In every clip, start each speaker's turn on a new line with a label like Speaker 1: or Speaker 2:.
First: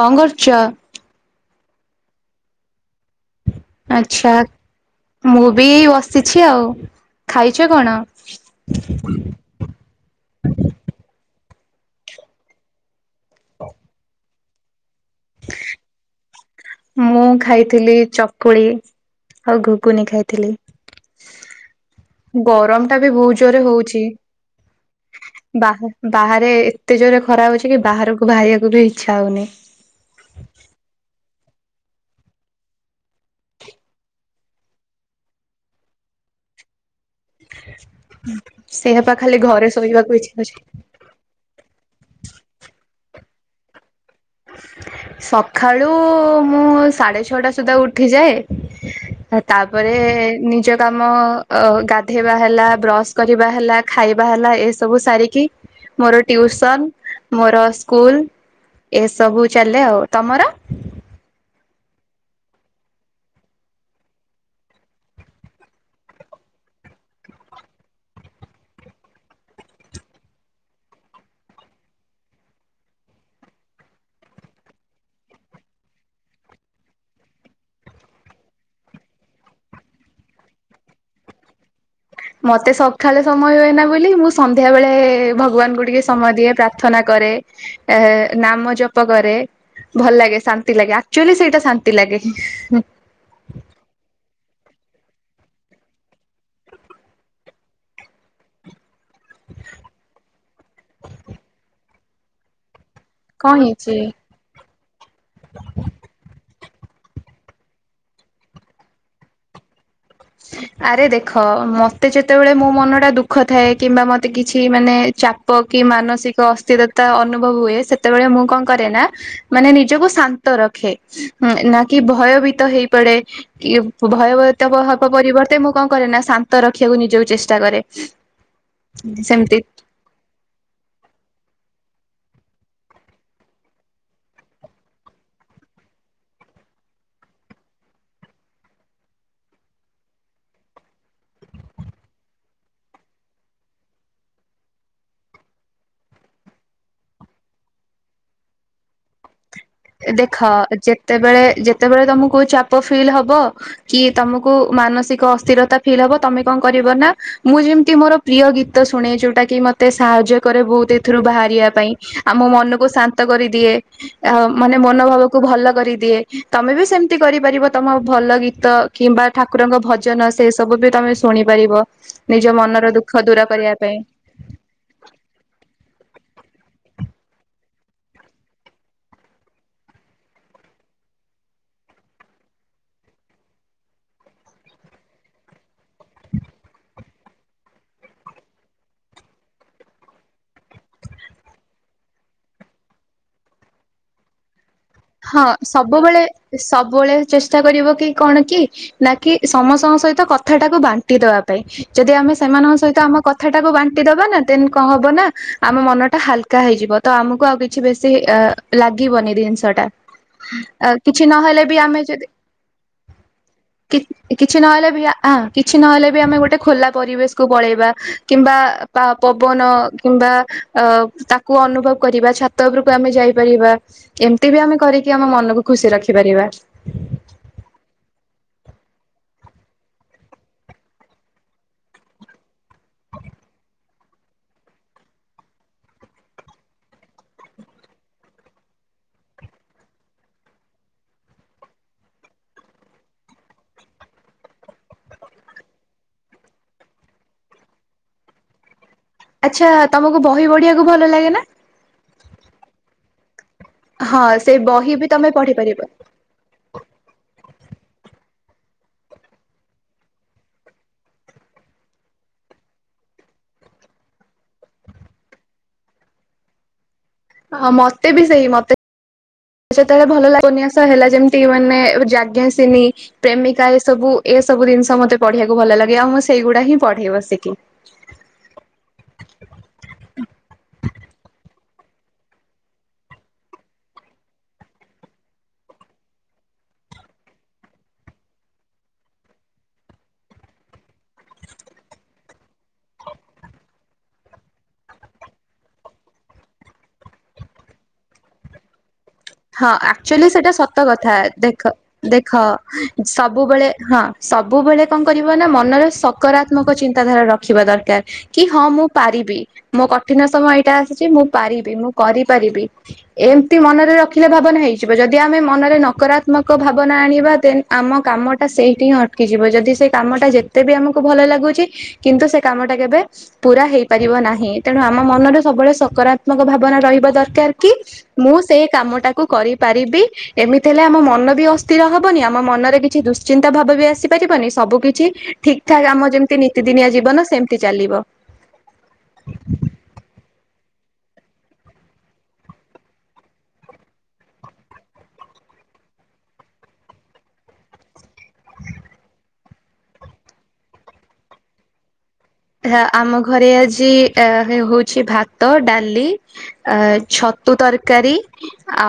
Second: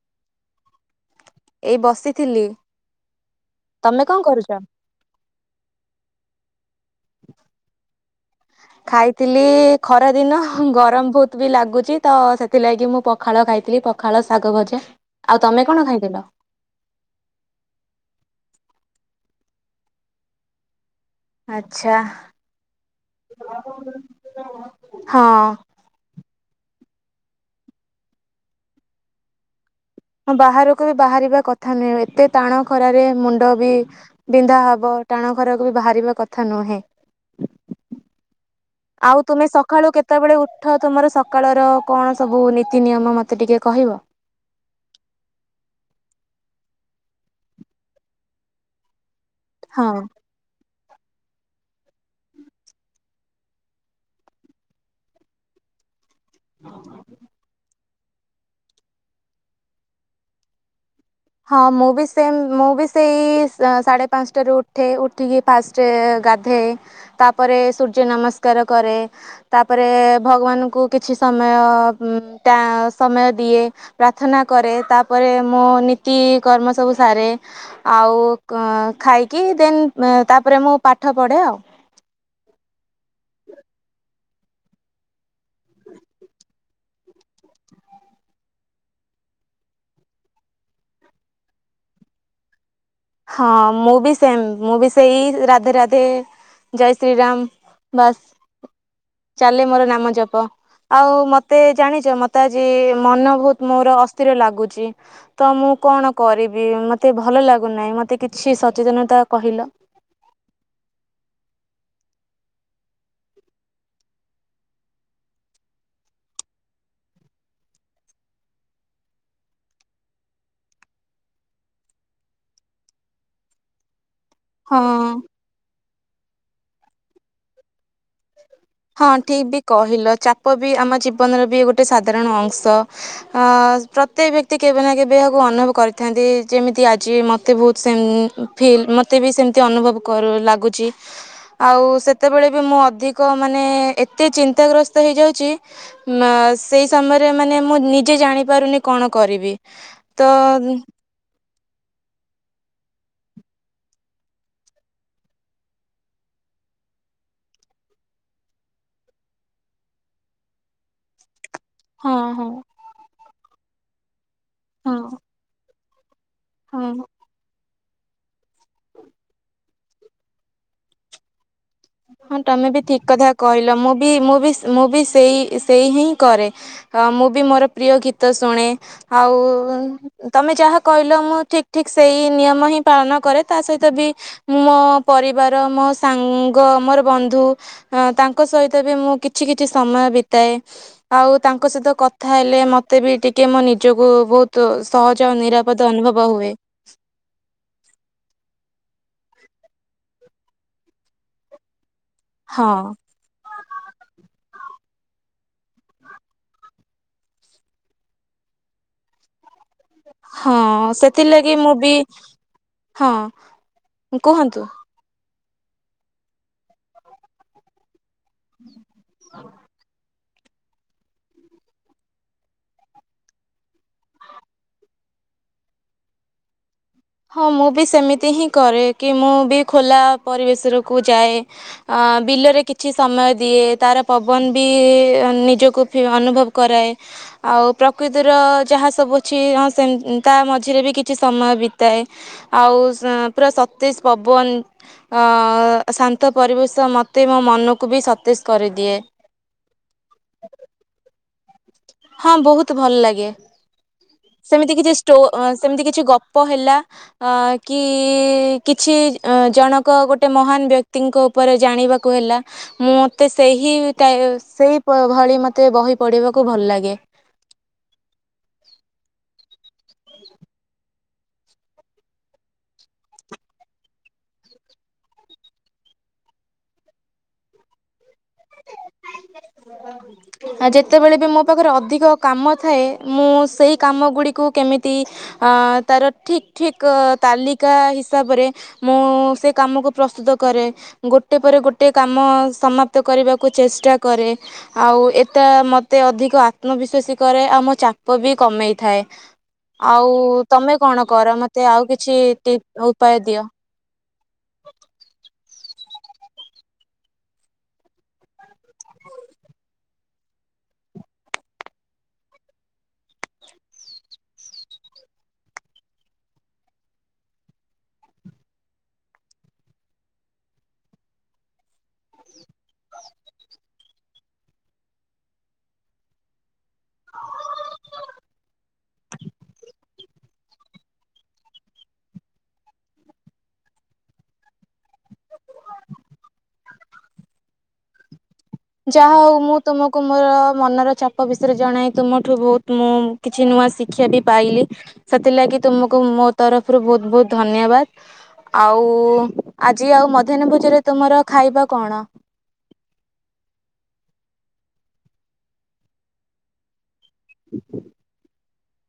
Speaker 1: କଣ କରୁଛ?
Speaker 2: ଏଇ ବସିଥିଲି। ତମେ କଣ
Speaker 1: ଆଛା
Speaker 2: କରୁଛ?
Speaker 1: ମୁଁ ବି ବସି ଅଛି ଆଉ। ଖାଇଛ କଣ?
Speaker 2: ଖାଇଥିଲି ଖରା ଦିନ ଗରମ ବହୁତ ବି ଲାଗୁଛି ତ ସେଥିଲାଗି ମୁଁ ପ ପଖାଳ ଖାଇଥିଲି ପଖାଳ ଶାଗ ଭଜା ଆଉ ତମେ କଣ ଖାଇଥିଲ?
Speaker 1: ମୁଁ ଖାଇଥିଲି ଚକୁଳି, ଆଉ ଘୁଗୁନି ଖାଇଥିଲି।
Speaker 2: ଆଚ୍ଛା।
Speaker 1: ଗରମ ଟା ବି ବହୁତ ଜୋରେ ହଉଛି ବା ବାହାରେ ରେ ଏତେ ଜୋରେ ଖରା ହଉଛି କି ବାହାରକୁ ବାହାରିବାକୁ ବି ଇଛା ହଉନି।
Speaker 2: ମୁଁ ବାହାରକୁ ବି ବାହାରିବା କଥା ନୁହେଁ ଏତେ ଟାଣ ଖରାରେ ମୁଣ୍ଡ ବି ବିନ୍ଧା ହବ ଟାଣ ଖରାକୁ ବି ବାହାରିବା କଥା ନୁହେଁ।
Speaker 1: ହୁଁ।
Speaker 2: ଆଉ ତୁମେ ସଖାଳୁ କେତେବେଳେ
Speaker 1: ହଉଛି।
Speaker 2: ଉଠ ତୁମର ସକାଳର କଣ ସବୁ ନୀତି ନିୟମ ମତ ତେ ଟିକେ କହିବ?
Speaker 1: ସଖାଳୁ ମୁଁ ସାଢେ ଛଅଟା ସୁଦ୍ଧା ଉଠିଯାଏ
Speaker 2: ହଁ
Speaker 1: ତାପରେ ନିଜ କାମ ଅ ଗାଧେଇବା ହେଲା ବ୍ରସ୍ କରିବା ହେଲା ଖାଇବା ହେଲା ଏସବୁ ସାରିକି ମୋର ଟ୍ୟୁସନ୍ ମୋର ସ୍କୁଲ ଏସବୁ ଚାଲେ ଆଉ, ତମର?
Speaker 2: ହଁ ମୁଁ ବି ସେମ୍ ମୁଁ ବି ସେଇ ସା ସାଢ଼େ ପାଞ୍ଚଟାରୁ ଉଠେ ଉଠିକି ଫାଷ୍ଟ ଗାଧାଏ ତା ପରେ ସୂର୍ଯ୍ୟ ନମସ୍କାର କରେ ତାପରେ ଭଗବାନଙ୍କୁ କିଛି ସମୟ ଉଁ ତା ସମୟ ଦିଏ ପ୍ରାର୍ଥନା କରେ ତାପରେ ମୁଁ ନି ତି କର୍ମ ସବୁ ସାରେ ଆଉ କ ଖାଇକି ଦେନ୍ ତାପରେ ମୁଁ ପାଠ ପଢେ ଆଉ।
Speaker 1: ମତେ ସଖାଳେ ସମୟ ହୁଏନା ବୋଲିକି ମୁଁ ସନ୍ଧ୍ୟାବେଳେ ଭଗବାନଙ୍କୁୁ ଟିକେ ସମୟ ଦିଏ ପ୍ରାର୍ଥନା କରେ ଏ ନାମ ଜପ କରେ ଭଲ ଲାଗେ ଶାନ୍ତି ଲାଗେ ଆକଚୁଆଲି ସେଇଟା ଶାନ୍ତି ଲାଗେ।
Speaker 2: ହଁ ମୁଁ ବି ସେମ୍ ମୁଁ ବି ସେଇ ରାଧେ ରାଧେ ଜୟ ଶ୍ରୀ ରାମ ବାସ୍ ଚାଲେ ମୋର ନାମ ଜପ ଆଉ ମତେ ଜାଣି ତ ମତେ ଆଜି ମନ
Speaker 1: କଣ
Speaker 2: ବହୁତ ମୋର
Speaker 1: ହେଇଛି?
Speaker 2: ଅସ୍ଥିର ଲାଗୁଛି। ତ ମୁଁ କଣ କରିବ ବି ମତେ ଭଲ ଲାଗ ଗୁ ନାଇଁ, ମତେ କିଛି ସଚେତନତା କହିଲ?
Speaker 1: ଆରେ ଦେଖ ମତେ ଯେତେବେଳେ ମୋ ମନ ଟା ଦୁଃଖ ଥାଏ କିମ୍ବା ମତେ କିଛି ମାନେ ଚାପ କି ମାନସିକ ଅସ୍ଥିରତା ଅନୁଭବ ହୁଏ ସେତେବେଳେ ମୁଁ କଣ କରେ ନା ମାନେ ନିଜକୁ ଶାନ୍ତ ରଖେ ନା କି ଭୟଭୀତ ହେଇପଡେ କି ଭୟବହତା
Speaker 2: ହଁ
Speaker 1: ବହଃ ପରିବର୍ତ୍ତେ ମୁଁ କ କରେ ନା ଶାନ୍ତ ରଖିଆକୁ ନିଜକୁ ଚେଷ୍ଟା କରେ।
Speaker 2: ହଁ ଠିକ
Speaker 1: ସେମିତି
Speaker 2: ବି କହିଲ ଚାପ ବି ଆମ ଜୀବନର ବି ଗୋଟେ ସା ଧାରଣ ଅଂଶ ଅ ପ୍ରତ୍ୟେକ ବ୍ୟକ୍ତି କେବେ ନା କେବେ ଏହାକୁ ଅନୁଭବ କରିଥାନ୍ତି ଯେମିତି ଆଜି ମୋତେ ବହୁତ ସେମ ଫିଲ୍ ମୋତେ ବି ସେମିତି ଅନୁଭବ କରୁ ଲାଗୁଛି ଆଉ ସେତେବେଳେ ବି ମୁଁ ଅଧିକ ମାନେ ଏତେ ଚିନ୍ତାଗ୍ରସ୍ତ ହେଇଯାଉଛି ଉଁ ଅ ସେଇ ସମୟରେ ମାନେ ମୁଁ ନିଜେ ଜାଣିପାରୁନି କଣ କରିବି ତ
Speaker 1: ଦେଖ ଯେତେବେଳେ ଯେ ସେତବେଳେ ତମକୁ ଚାପ ଫିଲ୍ ହବ କି ତମକୁ ମାନସିକ ଅସ୍ଥିରତା ଫିଲ୍ ହବ ତମେ କଣ କରିବ ନା ମୁଁ ଯେମିତି ମୋର ପ୍ରିୟ ଗୀତ ଶୁଣେ ଯୋଉଟା କି ମତେ ସାହାଯ୍ୟ କରେ ବହୁତ ଏଥିରୁ ବାହାରିବା ପାଇଁ
Speaker 2: ହଁ
Speaker 1: ମୋ
Speaker 2: ହଁ
Speaker 1: ମନକୁ ଶାନ୍ତି ନ୍ତ କରିଦିଏ ଆ ମାନେ
Speaker 2: ହଁ
Speaker 1: ମନୋଭାବକୁ ଭଲ କରି ଦିଏ ତମେ ବି
Speaker 2: ହଁ
Speaker 1: ସେମିତି କରିପାରିବ। ତମ ଭଲ ଗୀତ କିମ୍ବା ଠାକୁରଙ୍କ ଭଜନ ସେ ସବୁ ବି ତମେ ଶୁଣି
Speaker 2: ହଁ ତମେ ବି ଠିକ କଥା
Speaker 1: କରିବା
Speaker 2: କହିଲ
Speaker 1: ପାଇଁ।
Speaker 2: ମୁଁ ବି ମୁଁ ବି ମୁଁ ବି ସେଇ ସେଇ ହିଁ କରେ। ମୁଁ ବି ମୋର ପ୍ରିୟ ଗୀତ ଶୁଣେ ଆଉ ତମେ ଯାହା କହିଲ ମୁଁ ଠିକ ଠିକ ସେଇ ନିୟମ ହିଁ ପାଳନ କରେ ତା ସହିତ ବି ମୁଁ ମୋ ପରିବାର ମୋ ସାଙ୍ଗ ସାଙ୍ଗ ମୋର ବନ୍ଧୁ ତାଙ୍କ ସହିତ ବି ମୁଁ କିଛି କିଛି ସମୟ ବିତାଏ ଆଉ ତାଙ୍କ ସହିତ କଥା ହେଲେ ମୋତେ ବି ଟିକେ ମୋ ନିଜକୁ ବହୁତ ସହଜ ଆଉ
Speaker 1: ହଁ
Speaker 2: ନିରାପଦ ଅନୁଭବ
Speaker 1: ସବୁବେଳେ
Speaker 2: ହୁଏ।
Speaker 1: ସବୁବେଳେ ଚେଷ୍ଟା କରିବ କି କଣ କି ନାକି ସମସ୍ତଙ୍କ ସହିତ କଥା ଟାକୁ ବାଣ୍ଟି ଦବା ପାଇଁ ଯଦି ଆମେ
Speaker 2: ହଁ
Speaker 1: ସେମାନଙ୍କ ସହିତ ଆମ କଥାଟାକୁ ବାଣ୍ଟି ଦବା ନା ଦେନ୍ କଣ ହବ ନା ଆମ ମନ ଟା ହାଲକା ହେଇଯିବ ତ ଆମକୁ ଆଉ କିଛି ବେଶି ଅ ଲାଗିବନି ଜିନିଷ ଟା।
Speaker 2: ହଁ
Speaker 1: ଆ କିଛି
Speaker 2: ସେଥିଲାଗି
Speaker 1: ନହେଲେ
Speaker 2: ମୁଁ
Speaker 1: ବି ଆମେ ଯଦି
Speaker 2: ହଁ
Speaker 1: କି କିଛି
Speaker 2: କୁହନ୍ତୁ।
Speaker 1: ନହେଲେ ବି ହଁ କିଛି ନହେଲେ ବି ଆମେ ଗୋଟେ ଖୋଲା ପରିବେଶକୁୁ ପଳେଇବା। କିମ୍ବା ପା ପବନ କିମ୍ବା ଅ ତାକୁ ଅନୁଭବ କରିବା ଛାତ ଉପରକୁ ଆମେ ଯାଇପାରିବା ଏମିତି ବି ଆମେ କରିକି ଆମ ମନକୁ ଖୁସି ରଖିପାରିବା।
Speaker 2: ହଁ ମୁଁ ବି ସେମିତି ହିଁ କରେ କି ମୁଁ ବି ଖୋଲା ପରିବେଶରକୁ ଯାଏ ବିଲରେ କି କିଛି ସମୟ ଦିଏ ତାର ପବନ ବି ନିଜକୁ ଅନୁଭବ କରାଏ ଆଉ ପ୍ରକୃତିର ଯାହା ସବୁ ଅଛି ହଁ ସେ ତା ମଝିରେ ବି କିଛି ସମୟ ବି ଥାଏ ଆଉ ପୁରା ସତେଜ ପବନ ଶାନ୍ତ ପରିବେଶ ମୋତେ ମୋ ମନକୁ ବି ସତେଜ କରିଦିଏ।
Speaker 1: ଆଚ୍ଛା ତମକୁ ବହି ବଢିବାକୁ ଭଲ ଲାଗେ ନା?
Speaker 2: ହଁ ବହୁତ ଭଲ ଲାଗେ।
Speaker 1: ହଁ ସେ
Speaker 2: ସେମିତି କିଛି
Speaker 1: ବହି ବି
Speaker 2: ଷ୍ଟ
Speaker 1: ତମେ ପଢି ପାରିବ।
Speaker 2: ସେମିତି କିଛି ଗପ ହେଲା ଅ କି କିଛି ଜଣକ ଗୋଟେ ମହାନ ବ୍ୟକ୍ତିଙ୍କ ଉପରେ ଜାଣିବାକୁ ହେଲା ମୁଁ ମୋତେ ସେହି ଟ ସେହି ଭଳି ମୋତେ ବହି ପଢ଼ିବାକୁ ଭଲ ଲାଗେ। [inaudible]
Speaker 1: ହଁ ମତେ ବି ସେଇ ମତେ ଯେତେବେଳେ ଭଲ ଲ ଉପନ୍ୟାସ ହେଲା ଯେମିତି ମାନେ ଯାଜ୍ଞସେନୀ ପ୍ରେମିକା ଏସବୁ ଏସବୁ ଜିନିଷ ମତେ ପଢିବାକୁ ଭଲ ଲାଗେ ଆଉ ମୁଁ ସେଇଗୁଡା ହିଁ ପଢେଇ ବସିକି।
Speaker 2: ଆଉ ଯେତେବେଳେ ବି ମୋ ପାଖରେ ଅ ଅଧିକ କାମ ଥାଏ ମୁଁ ସେହି କାମ ଗୁଡ଼ିକୁ କେମିତି ତାର ଠିକ୍ ଠିକ ତାଲିକା ହିସାବରେ ମୁଁ ସେ କାମକୁ ପ୍ରସ୍ତୁତ କରେ ଗୋଟିଏ ପରେ ଗୋଟିଏ କାମ ସମାପ୍ତ କରିବାକୁ ଚେଷ୍ଟା କରେ ଆଉ ଏଟା ମୋତେ ଅଧିକ ଆତ୍ମବିଶ୍ୱାସୀ କରେ ଆଉ ମୋ ଚାପ ବି କମେଇଥାଏ।
Speaker 1: ହଁ
Speaker 2: ଆଉ
Speaker 1: ଆକ୍ଚୁଆଲି ସେଇଟା
Speaker 2: ତମେ
Speaker 1: ସତ
Speaker 2: କ'ଣ
Speaker 1: କଥା
Speaker 2: କର ମୋତେ
Speaker 1: ଦେଖ
Speaker 2: ଆଉ କିଛି
Speaker 1: ଦେଖ
Speaker 2: ଟିପ୍ ଉପାୟ ଦିଅ
Speaker 1: ସବୁବେଳେ ହଁ ସବୁବେଳେ କଣ କରିବ ନା ମ ମନର ସକାରାତ୍ମକ ଚିନ୍ତାଧାରା ରଖିବା ଦରକାର କି ହଁ ମୁଁ ପାରିବି ମୋ କଠିନ ସମୟ ଏଇଟା ଆସିଛି ମୁଁ ପାରିବି ମୁଁ କରିପାରିବି ଏମତି ମନରେ ର ରଖିଲେ ଭାବନା ହେଇଯିବ ଯଦି ଆମେ ମନରେ ନକାତ୍ମକ ଭାବନା ଆଣିବା ଦେନ୍ ଆମ କାମ ଟା ସେଇଠି ହିଁ ଅଟକିଯିବ ଯଦି ସେ କାମଟା ଯେତେ ବି ଆମକୁ ଭଲ ଲାଗୁଛି କିନ୍ତୁ ସେ କାମଟା କେବେ ପୁରା ହେଇପାରିବ ନାହିଁ ତେଣୁ ଆମ ମନରେ ସବୁବେଳେ ସକାରାତ୍ମକ ଭାବ ଭାବାନା ରହିବା ଦରକାର କି ମୁଁ ସେଇ କାମ ତାକୁ କରିପାରିବି ଏମିତି ହେଲେ ଆମ ମନ ବି ଅସ୍ଥିର ହବନି ଆମ ମନରେ କିଛି ଦୁଶ୍ଚିନ୍ତା ଭାବ ବି ଆସିପାରିବନି ସବୁ କିିଛି ଠିକ ଠାକ୍ ଆମ ଯେମିତି ନିତିଦିନିଆ ଜୀବନ ସେମିତି ଚାଲିବ।
Speaker 2: ଯାହା ହଉ ମୁଁ ତୁମକୁ ମୋର ମନର ଚାପ ବିଷୟରେ ଜଣାଇ ତୁମଠୁ ବହୁତ ମୁଁ କିଛି ନୂଆ ଶିକ୍ଷା ବି ପାଇଲି ସେଥିଲାଗି ତୁମକୁ ମୋ ତରଫରୁ ବହୁତ ବହୁତ ଧନ୍ୟବାଦ ଆଉ ଆଜି ଆଉ ମଧ୍ୟାହ୍ନ ଭୋଜ ରେ ତୁମର ଖାଇବା କଣ?
Speaker 1: ହ ଆମ ଘରେ ଆଜି ହଉଛି ଭାତ, ଡାଲି ଆ ଛତୁ ତରକାରୀ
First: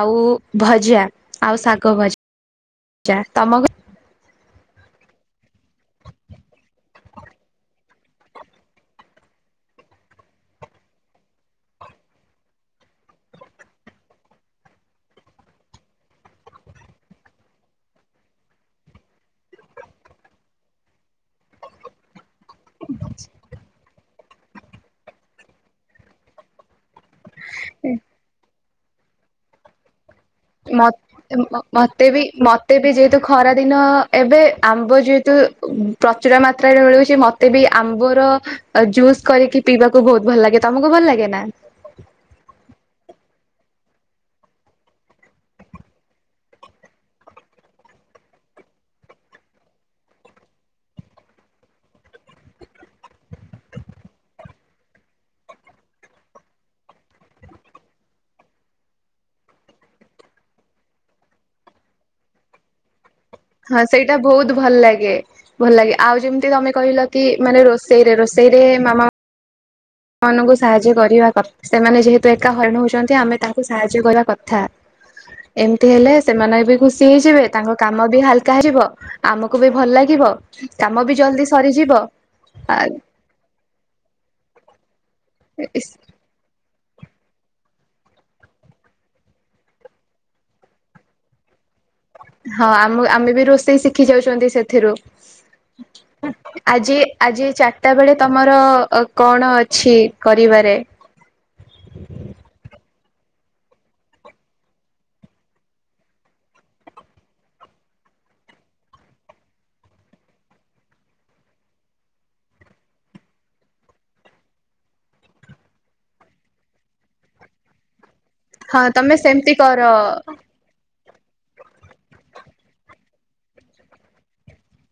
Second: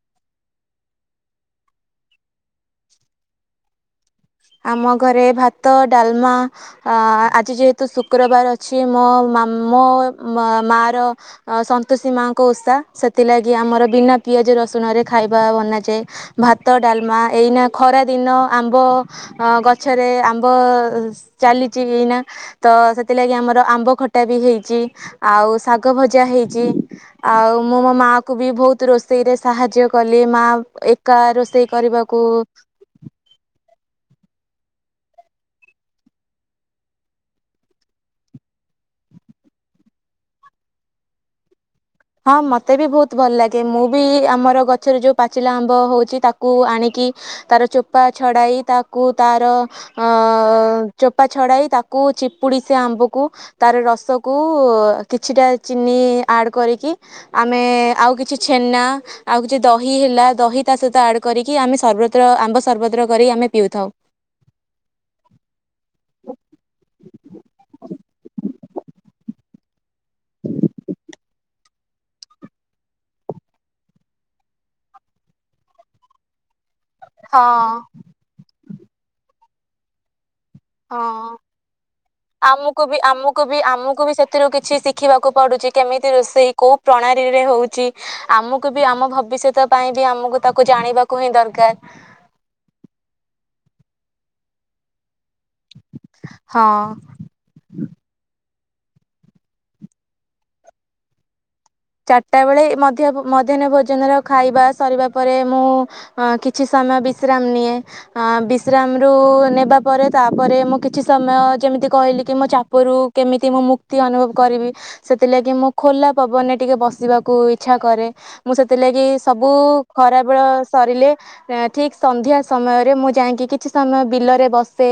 Speaker 1: ଆଉ ଭଜା, ଆଉ ଶାଗ ଭଜା, ଭ ତମ ଘ
Speaker 2: ଆମ ଘରେ ଭାତ, ଡାଲମା ଆଜି ଯେହେତୁ ଶୁକ୍ରବାର ଅଛି ମୋ ମୋ ମାର ସନ୍ତୋଷୀ ମାଙ୍କ ଓଷା ସେଥିଲାଗି ଆମର ବିନା ପିଆଜ ରସୁଣରେ ଖାଇବା ବନାଯାଏ ଭାତ, ଡାଲମା ଏଇନା ଖରା ଦିନ ଆମ୍ବ ଅ ଗଛରେ ଆମ୍ବ ଚାଲିଛି ଏଇନା ତ ସେଥିଲାଗି ଆମର ଆମ୍ବ ଖଟ ଟା ବି ହେଇଛି ଆଉ ଶାଗ ଭଜା ହେଇଛି। ଆଉ ମୁଁ
Speaker 1: ଏ
Speaker 2: ମୋ ମା କୁ ବି ବହୁତ ରୋଷେଇରେ ସାହାଯ୍ୟ କଲି ମା ଏକା ରୋଷେଇ
Speaker 1: ମତେ ବି
Speaker 2: କରିବାକୁ
Speaker 1: ମତେ ବି ଯେହେତୁ ଖରା ଦିନ ଏବେ ଆମ୍ବ ଯେହେତୁ ପ୍ରଚୁର ମାତ୍ରାରେ ମିଳୁଛି ମତେ ବି ଆମ୍ବ ର ଜୁସ୍ କରିକି ପିଇବାକୁ ବହୁତ ଭଲ ଲାଗେ ତମକୁ ଭଲ ଲାଗେ ନା।
Speaker 2: ହଁ ମତେ ବି ବହୁତ ଭଲ ଲାଗେ ମୁଁ ବି ଆମର ଗଛରେ ଯୋଉ ପାଚିଲା ଆମ୍ବ ହଉଛି ତାକୁ ଆଣିକି ତାର ଚୋପା ଛଡ଼ାଇ ତାକୁ ତାର ଚୋପା ଛଡ଼ାଇ ତାକୁ ଚିପୁଡ଼ି ସେ ଆମ୍ବକୁ ତାର ରସକୁ କିଛିଟା ଚିନି ଆଡ଼ କରିକି କି ଆମେ ଆଉ କିଛି ଛେନା ଆଉ କିଛି ଦହି ହେଲା ଦହି ତା ସହିତ ଆଡ଼ କରିକି ଆମେ ସର୍ବତ୍ର ଆମ୍ବ ସର୍ବତ୍ର କରି ଆମେ
Speaker 1: ହଁ
Speaker 2: ପିଉଥାଉ।
Speaker 1: ସେଇଟା ବହୁତ ଭଲ ଲାଗେ ଭଲ ଲାଗେ ଆଉ ଯେମିତି ତମେ କହିଲ କି ମାନେ ରୋଷେଇରେ ରୋଷେଇ ଏ ମାମା ନକୁ ସାହାଯ୍ୟ କରିବା କଥା ସେମାନେ ଯେହେତୁ ଏକା ହରିଣ ହଉଛନ୍ତି ଆମେ ତାଙ୍କୁ ସାହାଯ୍ୟ କରିବା କଥା। ଏମିତି ହେଲେ ସେମାନେ ବି ସି ହେଇଯିବେ
Speaker 2: ହଁ
Speaker 1: ତାଙ୍କ କାମ ବି ହାଲକା ହେଯିବ ଆମକୁ ବି ଭଲ ଲାଗିବ କାମ
Speaker 2: ହଁ
Speaker 1: ବି ଜଲଦି ସରିଯିବ।
Speaker 2: ଆମକୁ ବି ଆମକୁ ବି ଆମକୁ ବି ସେଥିରୁ କିଛି ଶି ଖିବାକୁ ପଡୁଛି କେମିତି ରୋଷେଇ କୋଉ ପ୍ରଣାଳୀ ରେ ହଉଛି ଆମକୁ ବି ଆମ ଭବିଷ୍ୟତ ପାଇଁ ବି ଆମକୁ ତାକୁ ଜାଣିବାକୁ ହିଁ ଦରକାର।
Speaker 1: ହଁ ଆମ ଆମେ ବି ରୋଷେଇ ଶିଖି ଯାଉଛନ୍ତି ସେଥିରୁ।
Speaker 2: ହଁ।
Speaker 1: ଆଜି ଆଜି ଚାରିଟା ବେଳେ ତମ କଣ ଅଛି କରିବାରେ?
Speaker 2: ଚାରିଟା ବେଳେ ମଧ୍ୟାହ୍ନ ଭୋଜନର ଖାଇବା ସରିବା ପରେ ମୁଁ କିଛି ସମୟ ବିଶ୍ରାମ ନିଏ ବିଶ୍ରାମରୁ ନେବା ପରେ ତାପରେ ମୁଁ କିଛି ସମୟ ଯେମିତି କହିଲି କି ମୋ ଚାପରୁ କେମିତି ମୁଁ ମୁକ୍ତି ଅନୁଭବ କରିବି ସେଥିଲାଗି ମୁଁ ଖୋଲା ପବନ ଟିକେ ବସିବାକୁ ଇଚ୍ଛା କରେ। ମୁଁ
Speaker 1: ହଁ
Speaker 2: ସେଥିଲାଗି
Speaker 1: ତମେ
Speaker 2: ସବୁ
Speaker 1: ସେମିତି କର
Speaker 2: ଖରାବେଳ ସରିଲେ ଠିକ ସନ୍ଧ୍ୟା ସମୟରେ ମୁଁ ଯାଇକି କିଛି ସମୟ ବିଲରେ ବସେ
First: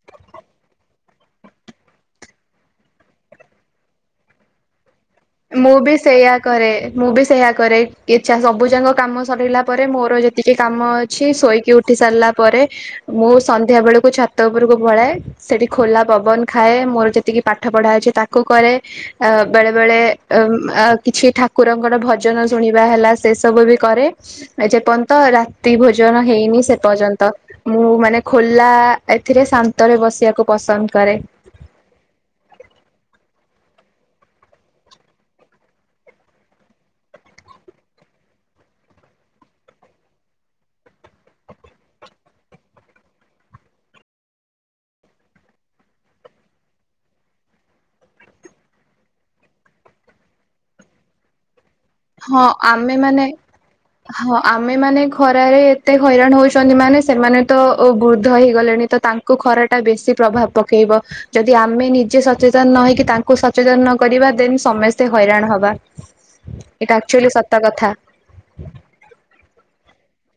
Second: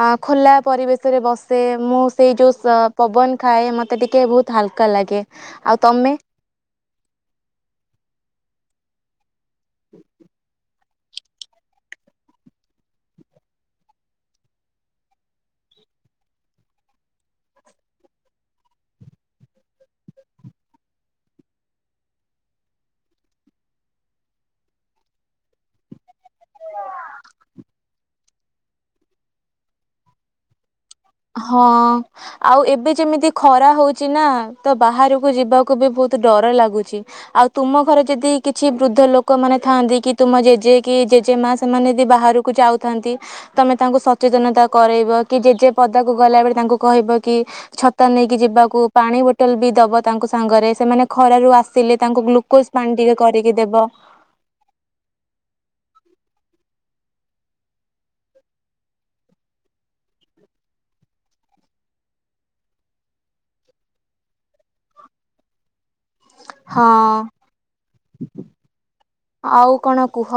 Speaker 2: ଅ ଖୋଲା ପରିବେଶରେ ବସେ ମୁଁ ସେଇ ଯୋଉ ପବନ ଖାଏ ମତେ ଟିକେ ବହୁତ ହାଲକା ଲାଗେ। ଆଉ
Speaker 1: ମୁଁ ବି ସେଇଆ କରେ ମୁଁ ବି ସେୟଆ କରେ ଇଚ୍ଛା ସବୁଜାଙ୍କ କାମ ସରିଲା ପରେ ମୋର ଯେତିକି କାମ ଅ ଅଛି ଶୋଇକି ଉଠି ସାରିଲା ପରେ ମୁଁ ସନ୍ଧ୍ୟା ବେଳକୁ ଛାତ ଉପରକୁ ପଳାଏ ସେଠି ଖୋଲା ପବନ ଖାଏ ମୋର ଯେତିକି ପାଠ ପଢା ଅଛି ତାକୁ କରେ ବେଳେ ବେଳେ ଅ କିଛି ଠାକୁରଙ୍କର ଭଜନ ଶୁଣିବା ହେଲା ସେ ସବୁ ବି କରେ ଯେପର୍ଯ୍ୟନ୍ତ ରାତି ଭୋଜନ ଜ ହେଇନି ସେ ପର୍ଯ୍ୟନ୍ତ ମୁଁ ମାନେ ଖୋଲା ଏଥିରେ ଶାନ୍ତରେ ବସିବାକୁ ପସନ୍ଦ କରେ
Speaker 2: ହଁ ଆଉ ଏବେ ଯେମିତି ଖରା ହଉଛି। ନା ତ ବାହାରକୁ ଯିବାକୁ ବି ବହୁତ ଡର ଲାଗୁଛି ଆଉ ତୁମ ଘରେ ଯଦି କିଛି ବୃଦ୍ଧ ଲୋକମାନୋନେ ଥାଆନ୍ତି କି ତୁମ ଜେଜେ କି ଜେଜେ ମା ସେମାନେ ଯଦି ବାହାରକୁ ଯାଉଥାନ୍ତି ତମେ ତାଙ୍କୁ ସଚେତନତା କରାଇବ କି ଜେଜେ ପଦାକୁ ଗଲା ବଳେ ତାଙ୍କୁ କହିବ କି ଛତା ନେଇକି ଯିବାକୁ ପାଣି ବୋଟଲ ବି ଦବ ତାଙ୍କ ସାଙ୍ଗରେ ସେମାନେ ଖରାରୁ ଆସ
Speaker 1: ହଁ ଆମେମାନେ ହଁ ଆମେମାନେ ଖରାରେ ଏତେ ହଇରାଣ ହଉଛନ୍ତି। ମାନେ ସେମାନେ ତ ବୃଦ୍ଧ ହେଇଗଲେଣି ତ ତାଙ୍କୁ ଖରା ଟା ବେଶୀ ପ୍ରଭାବ ପକେଇବ ଯଦି ଆମେ ନିଜେ ସଚେତନ ନ ହେଇକି ତାଙ୍କୁ ସଚେତନ ନ କରିବା ଦେନ ସମସ୍ତେ ହଇରାଣ ହବା।
Speaker 2: ହଁ
Speaker 1: ଏଇଟା ଆକ୍ଚୁଆଲି ସତ କଥା
Speaker 2: ଆଉ କଣ କୁହ?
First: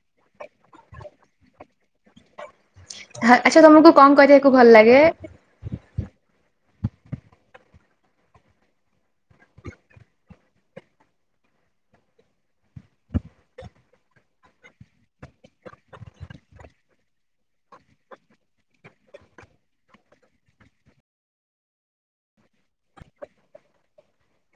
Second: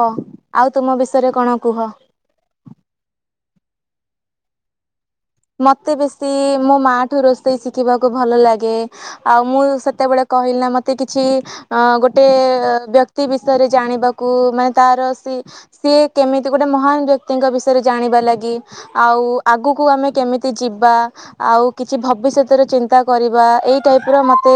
Speaker 2: ଆଉ ତୁମ ବିଷୟରେ କଣ କୁହ?
Speaker 1: ଆଚ୍ଛା ତମକୁ କଣ କରିବାକୁ ଭଲ ଲାଗେ।
Speaker 2: ମତେ ବେଶୀ ମୋ ମା ଠୁ ରୋଷେଇ ଶିଖିବାକୁ ଭଲ ଲାଗେ ଆଉ ମୁଁ ସେତେବେଳେ କହିଲି ନା ମତେ କିଛି ଗୋଟେ ବ୍ୟକ୍ତି ବିଷୟରେ ଜାଣିବାକୁ ମାନେ ତାର ସେ ସିଏ କେମିତି ଗୋଟେ ମହାନ ବ୍ୟକ୍ତିଙ୍କ ବିଷୟରେ ଜାଣିବା ଲାଗି। ଆଉ ଆଗକୁ ଆମେ କେମିତି ଯିବା ଆଉ କିଛି ଭବିଷ୍ୟତର ଚିନ୍ତା କରିବା ଏଇ ଟାଇପ ର ମୋତେ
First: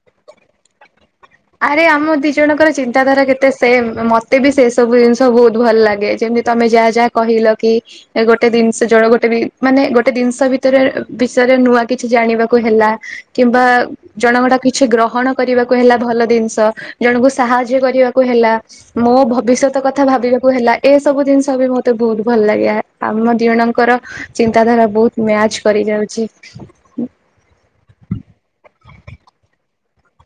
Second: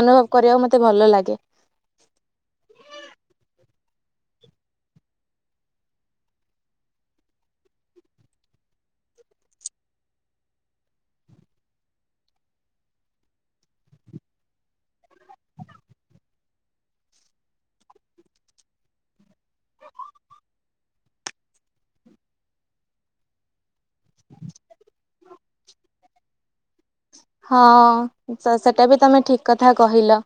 Speaker 2: ଅନୁଭବ କରିବାକୁ ମୋତେ ଭଲ ଲାଗେ।
Speaker 1: ଆରେ ଆମ ଦି ଜଣଙ୍କର ଚିନ୍ତାଧାରା କେତେ ସେମ୍ ମତେ ବି ସେ ସବୁ ଜିନିଷ ବହୁତ ଭଲ ଲାଗେ ଯେମିତି ତମେ ଯାହା ଯାହା କହିଲ କି ଗୋଟେ ଜିନିଷ ଜଣେ ଗୋଟେ ବି ମାନେ ଗୋଟେ ଜିନିଷ ଭିତରେ ବିଷୟରେ ନୂଆ କିଛି ଜାଣିବାକୁ ହେଲା କିମ୍ବା ଜଣଙ୍କଟା କିଛି ଗ୍ରହଣ କରିବାକୁ ହେଲା ଭଲ। ଜିନିଷ ଜଣଙ୍କୁ ସାହାଯ୍ୟ କରିବାକୁ ହେଲା, ମୋ ଭବିଷ୍ୟତ କଥା ଭାବିବାକୁ ହେଲା, ଏସବୁ ଜିନିଷ ବି ମତେ ବହୁତ ଭଲ ଲାଗେ ଆମ ଦି ଜଣଙ୍କର ଚିନ୍ତାଧାରା ବହୁତ ମ୍ୟାଚ କରି ଯାଉଛି।
Speaker 2: ହଁ ସେଟା ବି ତମେ ଠିକ କଥା କହିଲ।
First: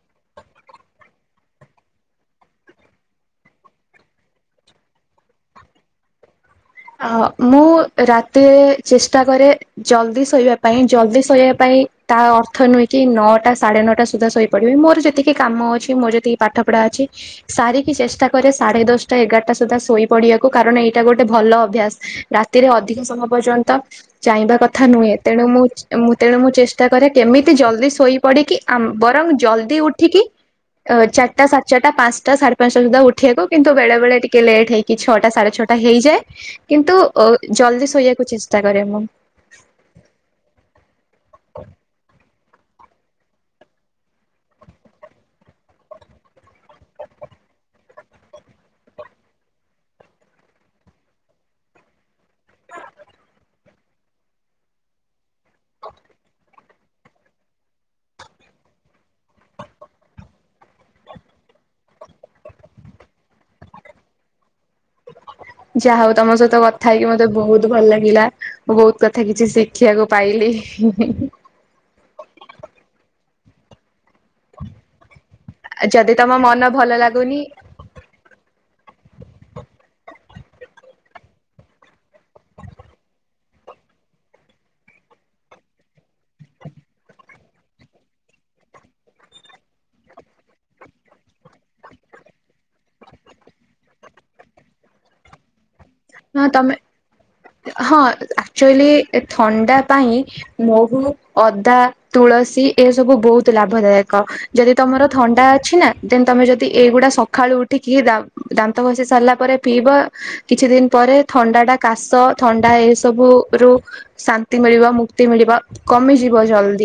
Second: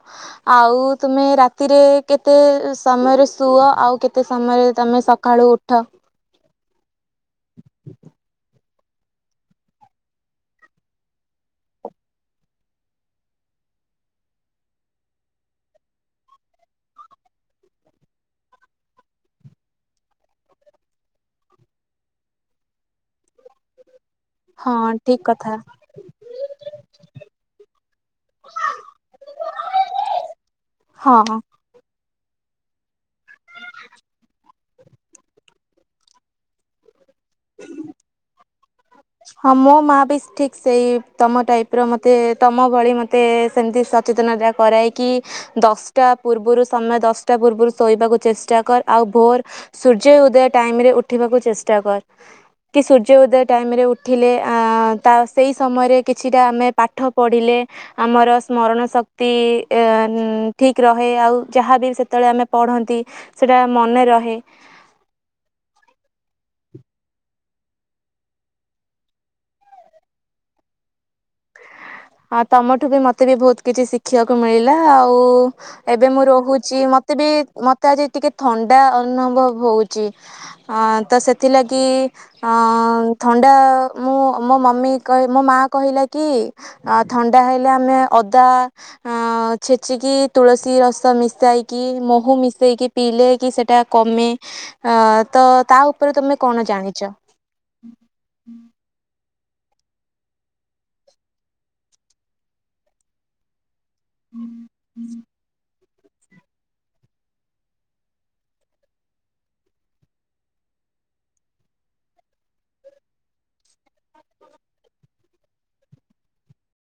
Speaker 2: ଆଉ ତୁମେ ରାତିରେ କେତେ ସମୟରେ ଶୁଅ, ଆଉ କେତେ ସମୟରେ ତମେ ସକାଳୁ ଉଠ?
Speaker 1: ମୁଁ ରାତିରେ ଚେଷ୍ଟା କରେ ଜଲଦି ଶୋଇବା ପାଇଁ ଜଲଦି ଶୋଇବା ପାଇଁ ତା ଅର୍ଥ ନୁହେଁ କି ନଅଟା ସାଢେ ନଅଟା ସୁଦ୍ଧା ଶୋଇପଡିବି ମୋର ଯେତିକି କାମ ଅଛି ମୋର ଯେତିକି ପାଠପଢା ଅଛି ସାରିକି ଚେଷ୍ଟା କରେ ସାଢେ ଦଶଟା ଏଗାରଟା ସୁଦ୍ଧା ଶୋଇପଡିବାକୁ। କାରଣ ଏଇଟା ଗୋଟେ ଭଲ ଅଭ୍ୟାସ ରାତିରେ ଅଧିକ ସମୟ ପର୍ଯ୍ୟନ୍ତ ଚାହିଁବା
Speaker 2: ହଁ
Speaker 1: କଥା ନୁହେଁ।
Speaker 2: ଠିକ
Speaker 1: ତେଣୁ
Speaker 2: କଥା
Speaker 1: ମୁ ତେଣୁ ମୁଁ ଚେଷ୍ଟା କରେ କେମିତି ଜଲଦି ଶୋଇ ପଡିକି ବରଂ ଜଲଦି ଉଠିକି
Speaker 2: ହଁ
Speaker 1: ଚାରିଟା ସାଢେ ଚାରିଟା ପାଞ୍ଚ ଟାଢେ [unintelligible] ପାଞ୍ଚଟା ସୁଧା ଉଠିବାକୁ କିନ୍ତୁ ବେଳେ ବେଳେ ଟିକେ ଲେଟ୍ ହେଇକି ଛଅଟା ସାଢେ ଛଅଟା ହେଇଯାଏ। କିନ୍ତୁ ଓ ଜଲଦି ଶୋଇବାକୁ କରେ ମୁଁ।
Speaker 2: ହଁ ମୋ ମା ବି ଠିକ ସେଇ ତମ ଟାଇପ ର ମତେ ତମ ଭଳି ମତେ ସେମତି ସଚେତନତା କରାଏ କି, ଦଶଟା ପୂର୍ବରୁ ସମୟ ଦଶଟା ପୂର୍ବରୁ ଶୋଇବାକୁ ଚେଷ୍ଟା କର ଆଉ ଭୋର ସୂର୍ଯ୍ୟ ଉଦୟ ଟାଇମ ରେ ଉଠିବାକୁ ଚେଷ୍ଟା କର କି ସୂର୍ଯ୍ୟ ଉଦୟ ଟାଇମ ରେ ଉଠିଲେ ସେଇ ସମୟରେ କିଛିଟା ଆମେ ପାଠ ପଢିଲେ ଆମର ସ୍ମରଣ ଶକ୍ତି ଠିକ ରହେ ଆଉ ଯାହାବି ସେତେବେଳେ ଆମେ ପଢନ୍ତି ସେଟା ମନେ ରହେ।
Speaker 1: ଯାହା ହଉ ତମ ସହିତ କଥା ହେଇକି ମତେ ବହୁତ ଭଲ ଲାଗିଲା ମୁଁ ବହୁତ କଥା କିଛି ଶିଖିବାକୁ ପାଇଲି।
Speaker 2: ଆଉ ତମଠୁ ବି ମତେ ବି ବହୁତ କିଛି ଶିଖି ଶିଖିବାକୁ ମିଳିଲା ଆଉ ଏବେ
Speaker 1: ଯଦି
Speaker 2: ମୁଁ
Speaker 1: ତମ ମନ
Speaker 2: ରହୁଛି
Speaker 1: ଭଲ
Speaker 2: ମୋତେ ବି
Speaker 1: ଲାଗୁନି
Speaker 2: ମତେ ଆଜି ଟିକେ ଥଣ୍ଡା ଅନୁଭବ ହଉଛି। ହଁ ତ ସେଥିଲାଗି ଅ ଥଣ୍ଡା ମୁଁ ମୋ ମମି ମୋ ମା କହିଲା କି? ଥଣ୍ଡା ହେଲେ ଆମେ ଅଦା ଛେଚିକି ତୁଳସୀ ରସ ମିଶାଇକି ମହୁ ମିଶାଇକି ପିଇଲେ କି ସେଇଟା କମେ ତ ଉପରେ
Speaker 1: ହଁ
Speaker 2: କଣ
Speaker 1: ତମେ
Speaker 2: ଜାଣିଛ?
Speaker 1: ହଁ ଆକ୍ଚୁଲି ଏ ଥଣ୍ଡା ପାଇଁ ମହୁ, ଅଦା, ତୁଳସୀ ଏସବୁ ବହୁତ ଲାଭଦାୟ କ ଯଦି ତମର ଥଣ୍ଡା ଅଛି ନା। ତମେ ଯଦି ଏଇଗୁଡା ସକାଳୁ ଉଠିକି ଦାନ୍ତ ଘଷି ସାରିଲା ପରେ ପିଇବ କିଛି ଦିନ ପରେ ଥଣ୍ଡା ଟା କାଶ ଥଣ୍ଡା ଏସବୁ ରୁ ଶାନ୍ତି ମିଳିବ ମୁକ୍ତି ମିଳିବ କମିଯିବ ଜଲ୍ଦି।